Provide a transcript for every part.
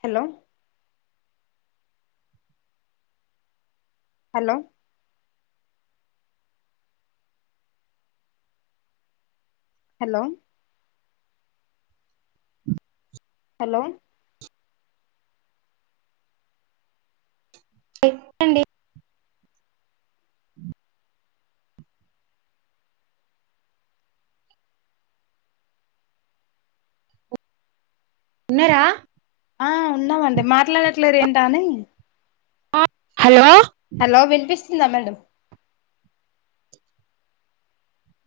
Hello hello hello hello చెప్పండి ఉన్నార ఆ ఉన్నామండి మాట్లాడట్లేదు ఏంట అని హలో హలో వినిపిస్త ఇ మేడం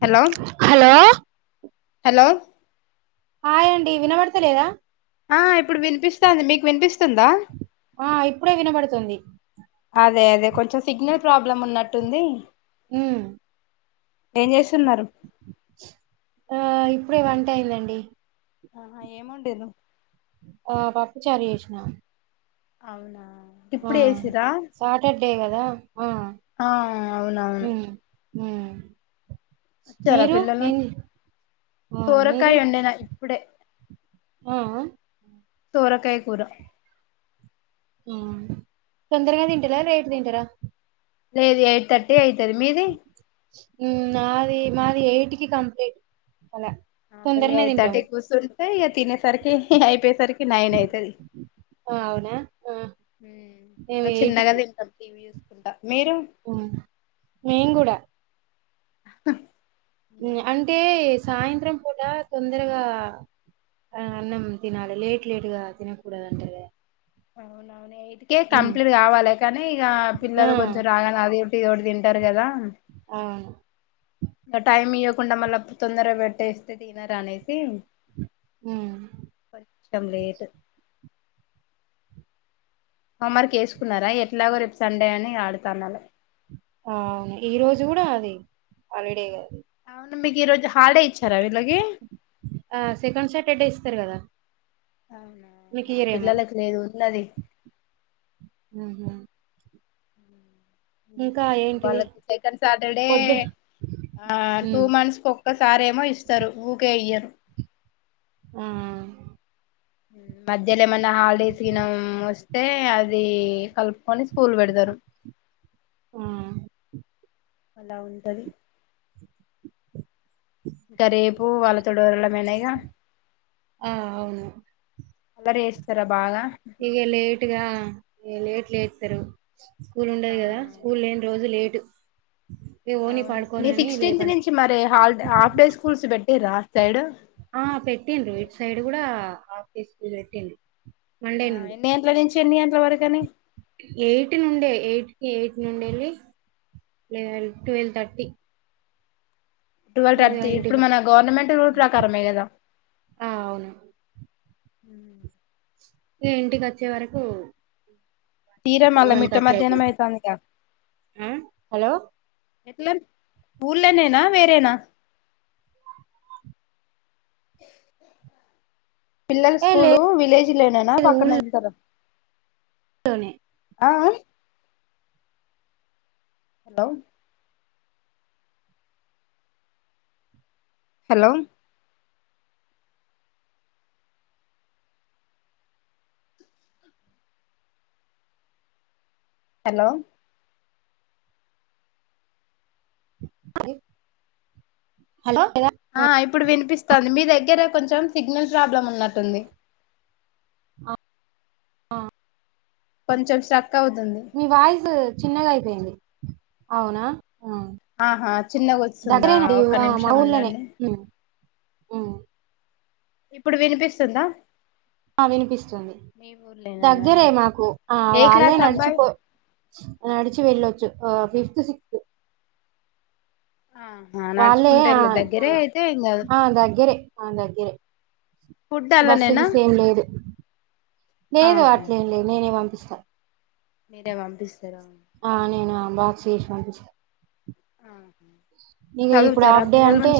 హలో హలో హలో హాయడి వినబడతలేదా ఆ ఇప్పుడు వినిపిస్తాంది మీకు వినిపిస్తుందా ఆ ఇప్పుడే వినబడుతుంది అదే అదే కొంచెం సిగ్నల్ ప్రాబ్లం ఉన్నట్టుంది అ ఏంజ ఆ ఇప్పుడే వంట అయ్యిందండి ఆ ఏముండే నువ్వు ఆ పప్పు చారు చేసినా అవునా ఆ ఇప్పుడు ఏసిరా సాటర్డే కదా ఆ ఆ హ చ్చార పిల్లలు ఆ సోర మీరు కాయ ఒండినా ఇప్పుడే ఆ తోరకయ కూర తొందరగా తింటారా రేట్ తింటారా లేదు ఎయిట్ థర్టీ అయితుంది మీది మాది మాది ఎయిట్ కి కంప్లీట్ అలా మేము తొందరనే ఎయిట్ థర్టీ తింటాము కూర్చంటే ఇక తినేసరికి అయిపోయేసరికి నైన్ అయితది ఆ అవునా ఆ ఇంక చిన్నగ ది టీవీ ట అ మేమ్ గూడా - అ అంటే స్ సాయంత్రం పూట తొందరగా అన్నం తినాలి లేటు లేటుగా తినకూడదండి అవును అవునైట్ కే కంప్లీట్ కావాలే కానీ ఇగ ఆ! పిల్లలు కొంచెం రాగ నాది ప్ తిరోడ్ తింటారు కదా అవును. ఇంగ టైమ్ మియోగ్ కుండా మళ్ళా తొందర పెట్టేస్తే తినరా అనేసి హ్మ్. కోచ్చంలేటు హోమ వర్క్ వేసుకున్నారా ఎట్లాగో రేపు సండే అని ఆడుతానరు అ అవును ఈ రోజు కూడా అది హాలిడే కద అవును మీకి ఈ రోజా ఆ సెకండ్ సెట్టర్డే ఇస్తారు కదా మా పిల్లలకు లేదు ఉన్నది హుహు. ఇంకా ఏంటిది? వాళ్ళకి సెకండ్ సాటర్డే పొద్దు ఆ టూ హ్మ్. మంత్స్ కోక ఒకసారేమో ఇస్తారు ఊకే యియ్యారు ఆ మధ్యలో ఎమన్ నా హాల్ డేస్ దినం వస్తే టే అది కలుపుకొని స్కూల్ పెడతారు ఆ అలా ఉంటంది ఇంట రేపు వాళ్ళతో డోళ్ళ త్ ఆ అవును అల్లరి చేస్తారా బాగా ఇక లేట్గా లేట్ లేస్తారు స్కూల్ ఆ ఉండది కదా స్కూల్ లేని రోజులు లేట్ టిత్ అవును ఈ సిక్స్టీన్త్ నుంచి మరి హాడ్ హాఫ్ డే స్కూల్స్ పెట్టి రా సైడ్ ఆ పెట్టిర్రు ఇట్ సైడ్ గూడా ఆఫ్ డే స్కూల్ పెట్టిడు ఆ ఎన్ని గంటల నుంచి ఎన్ని ఆన్ ఇట్ల వరగానీ ఎయిట్ నుండే ఎయిట్కి ఎయిట్ నుండే లి లెవన్ ట్వెల్వ్ థర్టీ ట్వవల్ ఇక థర్టీ ఇంటికి ఇప్పుడు మన వస్- గవర్నమెంట్ రూల్ ప్రకారమే గదా ఆ అవును హ ఇగ ఇంటికి వచ్చే వరకు తీరమళ వన్ మిట్ట థర్టీ మధ్యాహ్నమ అయితది అయితంది గా ఆ హలో ఎట్లా ఊళ్ళ నేనా వేరేనా పిల్లల ఏ స్కూలు లేదు విలేజ్ లే నైనా పక్కన అందితార తోనే ఆఆ డవ్ హలో మ్ హలో అయి ఆ ఇప్పుడు వినిపిస్ వత్తాంది మీ దగ్గర కొంచెం సిగ్నల్ ప్రాబ్లమ్ ఉన్నట్టు ఉంది ఆ ఆ పంచర్ షాప్ మీ వాయిస్ చిన్నగా అయిపోయింది అవునా ఆ. ఆహా చిన్నగా వస్తుందా దగ్గరేనండి ఒక నిమిషం ఉండడి ఉ ఇప్పుడు వినుపిస్తుందా ఆ వినిపిస్తుంది ఊర్లేనానా దగ్గరే మాకు ఆ ఏ వాళ్ళే క్లాస్ అబ్బాయి నడిచిపో నడిచి వెళ్ళొచ్చు ఆ ఫిఫ్త్ సిక్స్త్ ఆహా వాళ్ళే నడుచుకుంటే ఆ వెళ్ళ దగ్గరే అయితే ఏం కాదు ఆ దగ్గరే ఆ దగ్గరే ఫుడ్ బస్సు అల్లనేనా గీసు ఏం లేదు లేదు అట్లే ఏం లేదు నినే ఇస్తా మీడే వంపిస్తారా బాక్సి సంపూ చే ఆ ఇగ ఇప్పుడు హాఫ్ డే అంటే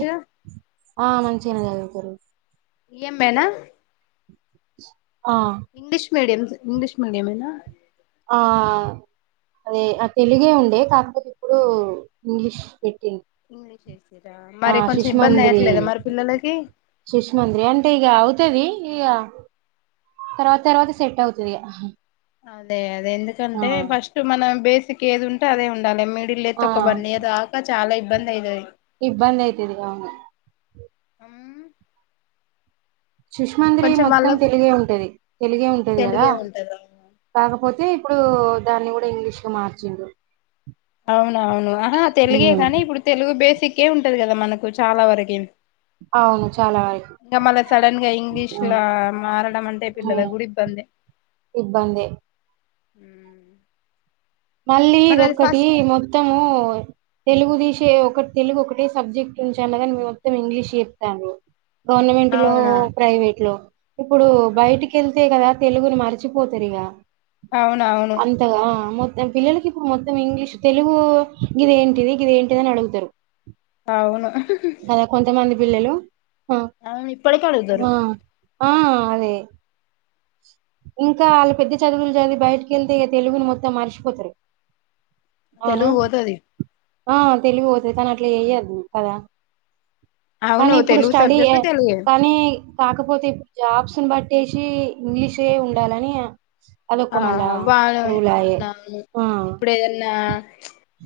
ఆ మంచిగానే చదువుతరు ఇయ్యం బేన ఆ ఇంగ్లీష్ మీడియం స్ ఇంగ్లీష్ మీడియంమేనా. ఆ అదే ఆ తెలుగే ఉండే కాకపోతే ఇప్పుడు ఇంగ్లీష్. పెట్టిరు ఇంగ్లీష్ వేసిరా ఆ మరి కొంచెం ఇబ్బంది శిశుమంద్రి, అయ్యట్లేదా మరి పిల్లలకి శిశుమంద్రి అంటే ఇగ అ అయితది ఇగ తర్వాత తర్వాత సెట్ అవుతది ఇగా. అదే అ దే ఎందుకంటే ఫస్ట్ మన బేసిక్ ఏది ఉంటే అదే ఉం గదే మిడిల్లేతే ఆ ఒక వన్నీయర్ దాకా చాలా ఇ బ్బంది అయితది. ఇబ్బంది అయితది అవును. అం శిశుమందిరి మొత్తం వాళ్ళకు తెలుగే ఉంటది. తెలుగే ఉంటది కదా తెలుగే ఉంటది కాకపోతే ఇప్పుడు దాన్ని కూడా ఇంగ్లీష్గా మార్చిండు. అవునవును ఆహా తెలుగే కానీ ఇప్పుడు తెలుగు బేస్ సిక్కే ఉంటది కదా మనకు చాలా వరకి అవును చాలా వరకు ఇంగా మళ సడన్ గా ఉమ్ ఇంగ్లీష్లా మారడం అంటే పిల్లలకి గుడా ఇబ్బందె. ఇబ్బందే ఉ మళ్ళీ ఇదొక్కటి మొత్తము తెలుగు తీశి టే ఒకటి తెలుగు ఒకటే సబ్జెక్ట్ ఉంచు అన్నగాని మొత్తం ఇంగ్లీష్ చెప్తాన్రు. గవర్నమెంట్ లో, అవునా ప్రైవేట్ లో. ఇప్పుడు బయటికి ఎళ్తే కదా తెలుగుని మర్చిపోతరు ఇగా. అవునవును అంతగా ఆ మొ నేను పిల్లలకి ఇప్పుడు మొత్తం ఇంగ్లీష్. తెలుగు గిది ఏంటిది గది ఏంటిది అని అడుగుతరు. అవును. పిల్లలు ఆ అవును ఇప్పడికి అడుగుతరు. ఆ ఆ అదే. ఇంకా ఆళ్ళు పెద్ద చదువులు చదివి బయటికెళ్తే ఇగ తెలుగును మొత్తం మరిచిపోతరు. తెలుగు పోతది. ఆ తెలుగు వొతది. కానీ అట్లా చెయ్యదు కదా కానీ అవును ఇప్పుడు తెలుగు స్టడీ, సబ్జెక్ట్ తెలుగే కానీ కాకపోతే ఇప్పుడు జాబ్స్ బట్టేశి ఇంగ్లీషే ఉండాలని అదొక ఆ మళ్ళా వాళు రూలాయే అవునవును ఆ ఇప్పుడు ఏదన్నా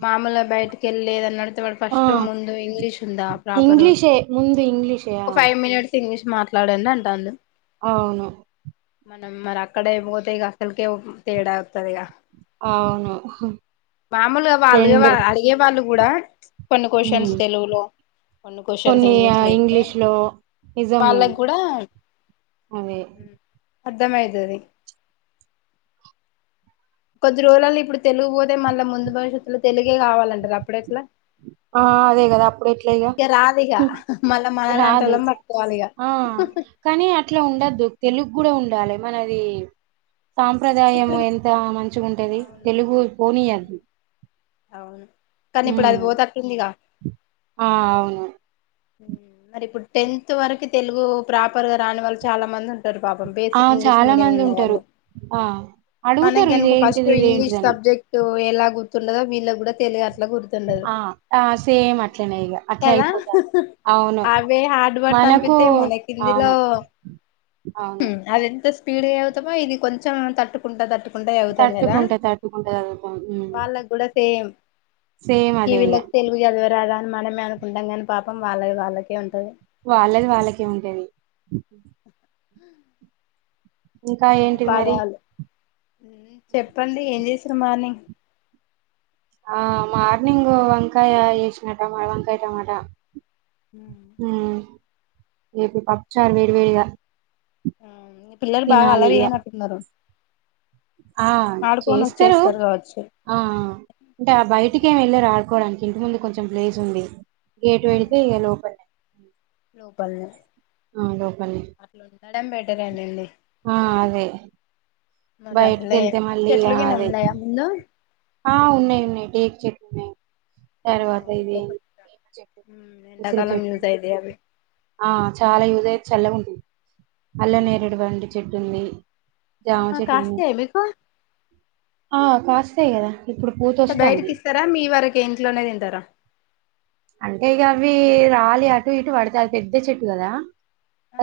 మామూలుగా బయటకిళ్ళలేదన్నడు ఆ ఫస్ట్ ముందు ఇంగ్లీష్ ఉందా ప్రాపర్ ఇంగ్లీషే ముందు ఇంగ్లీషే ఒక ఆ ఫైవ్ మినిట్స్ ఇంగ్లీష్ మాట్లాడండి అంటాఉండు అవును మనం మరి అక్కడ అయిపోతా క చలిక తేడా ఉతందిగా అవును మామూలుగా అగే రెండు వా అడిగే వాళ్ళు కూడా కొన్ని క్వశ్చన్స్ మ్ తెలుగులో కొన్ని క్వశ్చన్స్ ఆ ఇంగ్లీష్లు అస్తతే ఇంగ్లీష్ లో నిజం వాళ్ళకి కూడా అదే అర్థమయదు అయితది కొద్ది రోజులల్లో ఇప్పుడు తెలుగు పోతే మళ్ళా ముందు భవిష్యత్లో తెలుగే కావాలంటారు అప్పుడ ఎట్లా ఆ అదే కదా అప్పుడు ఎట్ల ఇగా రాదిగా హు మళ్ళా రాదు మనలాంటోళ్ళం పట్టుకోవాలి ఇగ ఆ కానీ అట్లా ఉండద్దు తెలుగు కూడా ఉండ డాలే మనది సాంప్రదాయం ఇప్పుడు ఎంత మంచిగాంటేది తెలుగు అవునవును ఉమ్ పోనీయాధు అవును కానిఇప్పుడు అది పోతట్టుందిగా ఆ అవును ఉమ్ మరి ఇప్పుడు టెన్త్ వరకు తెలుగు ప్రాపర్ గా రాని వాళ్ళు చాలా మంది ఉం టారు పాపం ఆ బేసిక్ ఇంగ్లీష్ చాలా మీడియం మంది ఉన్న ఉంటారు వాళ్ళు ఆ మనకి అడుగుతారు గనక ఫస్ట్ ఇదేంటిది ఇంగ్లీష్ ఇదేంటిదని సబ్జెక్ట్ ఒకా వేలా గుర్తుండదో వీళ్ళ కి కూడా తెలియ ఆ ఆ సేమ్ అట్లనే ఇక అట్లే అయిపోత హు హు అవే హార్డ్ వర్డ్స్ మనకు అనిపిస్తయి మనకిందులో అవును అవును హ్మ్ అది ఎంత పీడి అవుతా ఇది కొంచెం తట్టుకుంట తట్టుకు కుంటే అవుతాం కదా తట్టుకుంట తట్టుకుంట చదువుతాం ఉమ్ వాళ్ళకు కూడా సేమ్ సేమ్ అదే ఇగ టీవీలొకి తెలుగు చదవరాదా మనమే అనుకుంటం కానీ పాపం వాళ్ళవి వాళ్ళకే ఉంటది వాళ్ళది వాళ్ళకే ఉంటది హ ఇంకా ఏంటి మరి ఉమ్ చెప్పండి ఏం చేసి మార్నింగ్ ఆ మార్నింగ్ వంకాయ వేసిన టా వంకాయ టమాటా ఉమ్ ఏపీ పప్పుచార్ వేడివేడిగా ఆ మీ పిల్లలు బాగా అల్లరి చేయనట్టున్నరు ఆ చేస్తరు వచ్చేస్తారు కావచ్చు ఆ అంటే ఆ బయటికేమి అంతేనే వెళ్ళరు ఆడుకోవడానికి ఇంటి ముందు కొంచెం ప్లేస్ ఉంది గేట్ పెడితే ఇక లోపలే అ [inaudible] లో బల్ల ఆ లోపల్నే అడ్డం పెట్టరాదండి ఆ అదే మరి బయటికి అసలే వెళ్తే మళ్ళీ ఆ చెట్లు గిన అదే ఉన్నాయా ముందు ఆ ఉన్నయి ఉన్నయి టేకు చెట్లు నయి తర్వాత ఇది ఎంచెట్టు ఉసిరి ఎండాకాలం చెట్టు యూజ్ అయితాయి అవి ఆ చాలా యూజ్ అయి చల్లగా ఉం అల్లనేరుడు వండు చెట్టుంది జామ ఆహా చెట్లున్నయి కాస్తాయా మీకు ఆ కాస్తాయి కదా ఇప్పుడు పూత అంటే బయటకి వస్తాంది ఇస్తారా మీ వరకే ఇంట్లోనే తింటారా అంటే ఇగ అవి రాలి అటు ఇటు పడితయి అది పెద్ద చెట్టు కదా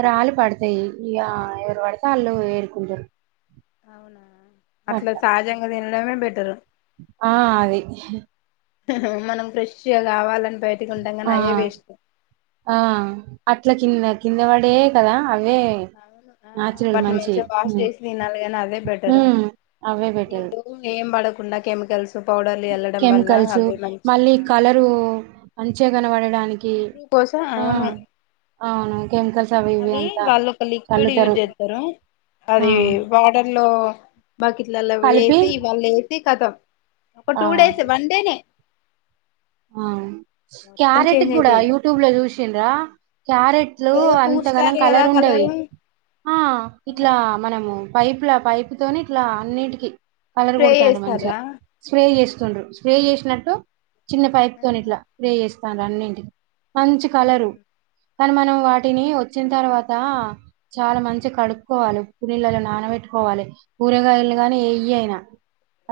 రాలి పడతాయి ఇగ ఎవరు వడి తే ఆల్లు ఏరుకుంటరు అవునా అట్లా సహజంగా తినడమే బెటరు ఆ అది మనం ఫ్రెష్గా కావాలాం ఆ ఆ ఇట్లా కింద కింద వాడే కదా అవే అవును నాచురల్ వాటిని మంచి మంచిగా వాష్ ఉమ్, చేసి తినాలి కానీ అదే బెటర్ ఉమ్, అవే బెటర్ వీట్ ఏం పడక కుండా కెమికల్స్ పౌడర్లు వెళ్ళడం వల్ల కెమికల్స్ అవి మళ్ళీ మంచిగా కలరు మంచిగా కనవడు డానికి ఇంప్రూవ్ కోసం ఆ అవును అవును కెమికల్స్ అవి ఇవి అది అంతా వాళ్ళు ఒక లిక్విడ్ చల్లుతారు యూజ్ చేస్తారు ఆ అది వాటర్ లో బక్కెట్లల్లో కలిపి వేసి ఇవ్వాళ వేసి ఖతం ఒక ఆ టూ డేస్ వన్ డేనే ఆ మొత్తం క్యారెటూకీ చేంజ్ కూడా అయితాయి యూట్యూబ్ లో చూసింరా క్యారెట్లు అదేదో అంతగానం పూస్తారు కదా కలర్ ఉండవి కలరు ఆ ఇట్లా మనము పైపులా పైపు తోని ఇట్లా అన్నిటికిీ కలర్ స్ప్రే కొడుతన్రూ మంచిగ చేస్తారా స్ప్రే చేస్ సుండ్రు స్ప్రే యేషినట్టు చిన్న పైక్ ఆ తోని ఇట్లా స్ప్రే ఎస్తండ్రు అన్నింటికి మంచి కలరు ఉమ్ కానీ మనం వాటిని ఒచ్చిన తర్వాత చాలా మంచి కడుక్కోవాలి ఉప్పు నీళ్ళలో నానబెట్టుకోవాలి కూరగాయలు గానీ ఏయి అయినా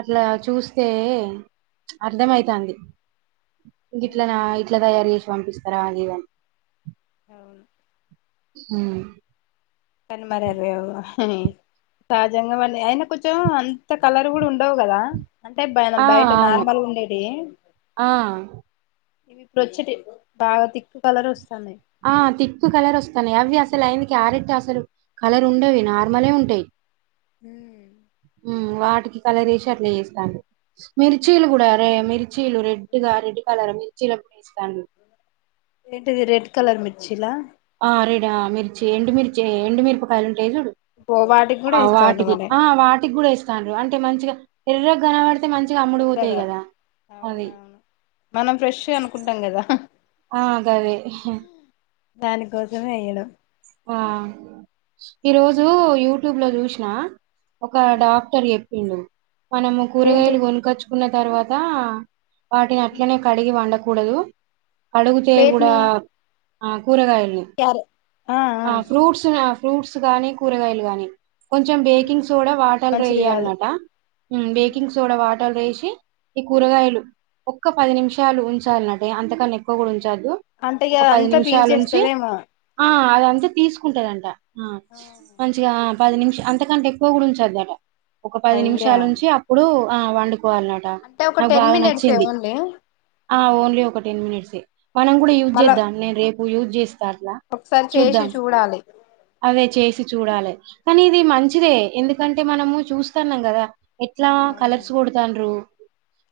అట్లా చూస్తే అర్ధమైతంది. ఇట్లా నా ఉమ్ ఇట్ల తయార్ ఏష్ పంపిస్తరా ఆగి ఇగ అని అవును ఊ కాని మరారేవ్ ఇహ్ హి సహజంగా అయినా కొంచెం అంత కలర్ కూడా ఉండవు కదా అంటే బనా ఆ బయట అవును నార్మల్ ఉండేటియి ఆ ఇవి ఇప్పుడు ఒచ్చేటి బాగా తిక్కు కలర్ ఒస్ ఆ తిక్కు కలర్ ఒస్తనయ్ అవి అస్ అసలైంది క్యారెట్ అసలు కలర్ ఉండవి నార్మలే ఉంటాయి. ఊ ఉమ్ వాటికి కలరేసి అట్ల యేస్తండ్రు మిర్చీలు కూడా అవును రే మిర్చీలు రెడ్గా రెడ్ కలర్ మర్చ చిరం ఏంటిది రెడ్ కలర్ మి చిలా ఆ రడా ఆ మిర్చి ఎండు మిర్చి ఎండు మిరుపకాయలు ఉ రేరుడు ఓ వాటికి కూడా వేస్తారు వాటికి మరి ఆ వాటికి గూడా ఎస్ తండ్రు అంటే మంచిగా ఎర్రగనబడి మంచిగా అమ్ముడు పోతాయి ఎర్రగా కదా అది అవునవును మనం ఫ్రెష్ అనుకుంటాం కదా ఆ అదదే దానికోసమే వెయ్యడం. ఆ ఈరోజు యూట్యూబ్ లో జూష్ణ ఒక డాక్టర్ ఎప్పిండు మనము కూరగాయలు ఏంటిది గొనుకచ్చుకున్న, తర్వాత వాటిని అట్లనే కడిగి వండకు కూడదు అడుగుతే గూడా వేటిని ఆ కూరగాయల్ని క్యారె ఆ ఫ్రూట్స్ ని ఆ ఫ్రూట్స్ గానీ కూరగాయలు గానీ కొంచెం బేకింగ్ సోడా ఇది మంచిది కాదు వాటర్లేయాలన్నట బేకింగ్ సోడా వాటర్ లేషి ఈ కూరగాయలు ఒక్క పది నిమిషాలు ఉంచాల్న డే అంతకన్నా ఎక్కువ గుడా ఉ ఉంచద్దు. అంటే ఇగ ఒక పది అంతా నిమిషాల్ ఉంచి పీల్చేస్తదేమో ఆ సోడా అద తీస్కుంటదంట ఆ మంచిగా పది నిమి అంతకంటే ఎక్కువ కూడా ఉంచొద్దట ఒక పది అయ్యా నిమిషాలు ఉంచి అప్పుడు ఆ వండు కోవాల్నట అంటే ఒక నాకు టెన్ బాగా మినిట్సే నచ్చింది. ఓన్లీ ఆ ఓన్లీ ఒక టెన్ మినిట్సే మనం గుడా యూజ్ మళ్ళా చేద్దాం నేన్ రేప్ యూస్ చేస్ ఒకసారి చేసి చూద్దాం చూడాలి అదే చేసి చూడాలె కానీ ఇది మంచిదే ఎందుకంటే మనము చూస్తాన్నాం కదా ఎట్లా అవును కలర్స్ కొడతాన్రూ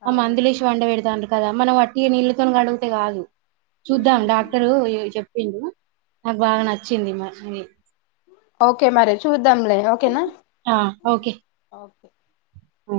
ఆ అవును మందులేసి పండ పెడతాన్ కదా మనం అట్టిగ నీళ్ళతోన్ కడుగుతే కాదు ఉమ్ చూద్దాం ఉమ్ డాక్టరు చెప్ నాక్ బాగా నచ్ చ్చింది. [inaudible] ఓకే మరి చూద్దాంలే ఓకేనా. ఓ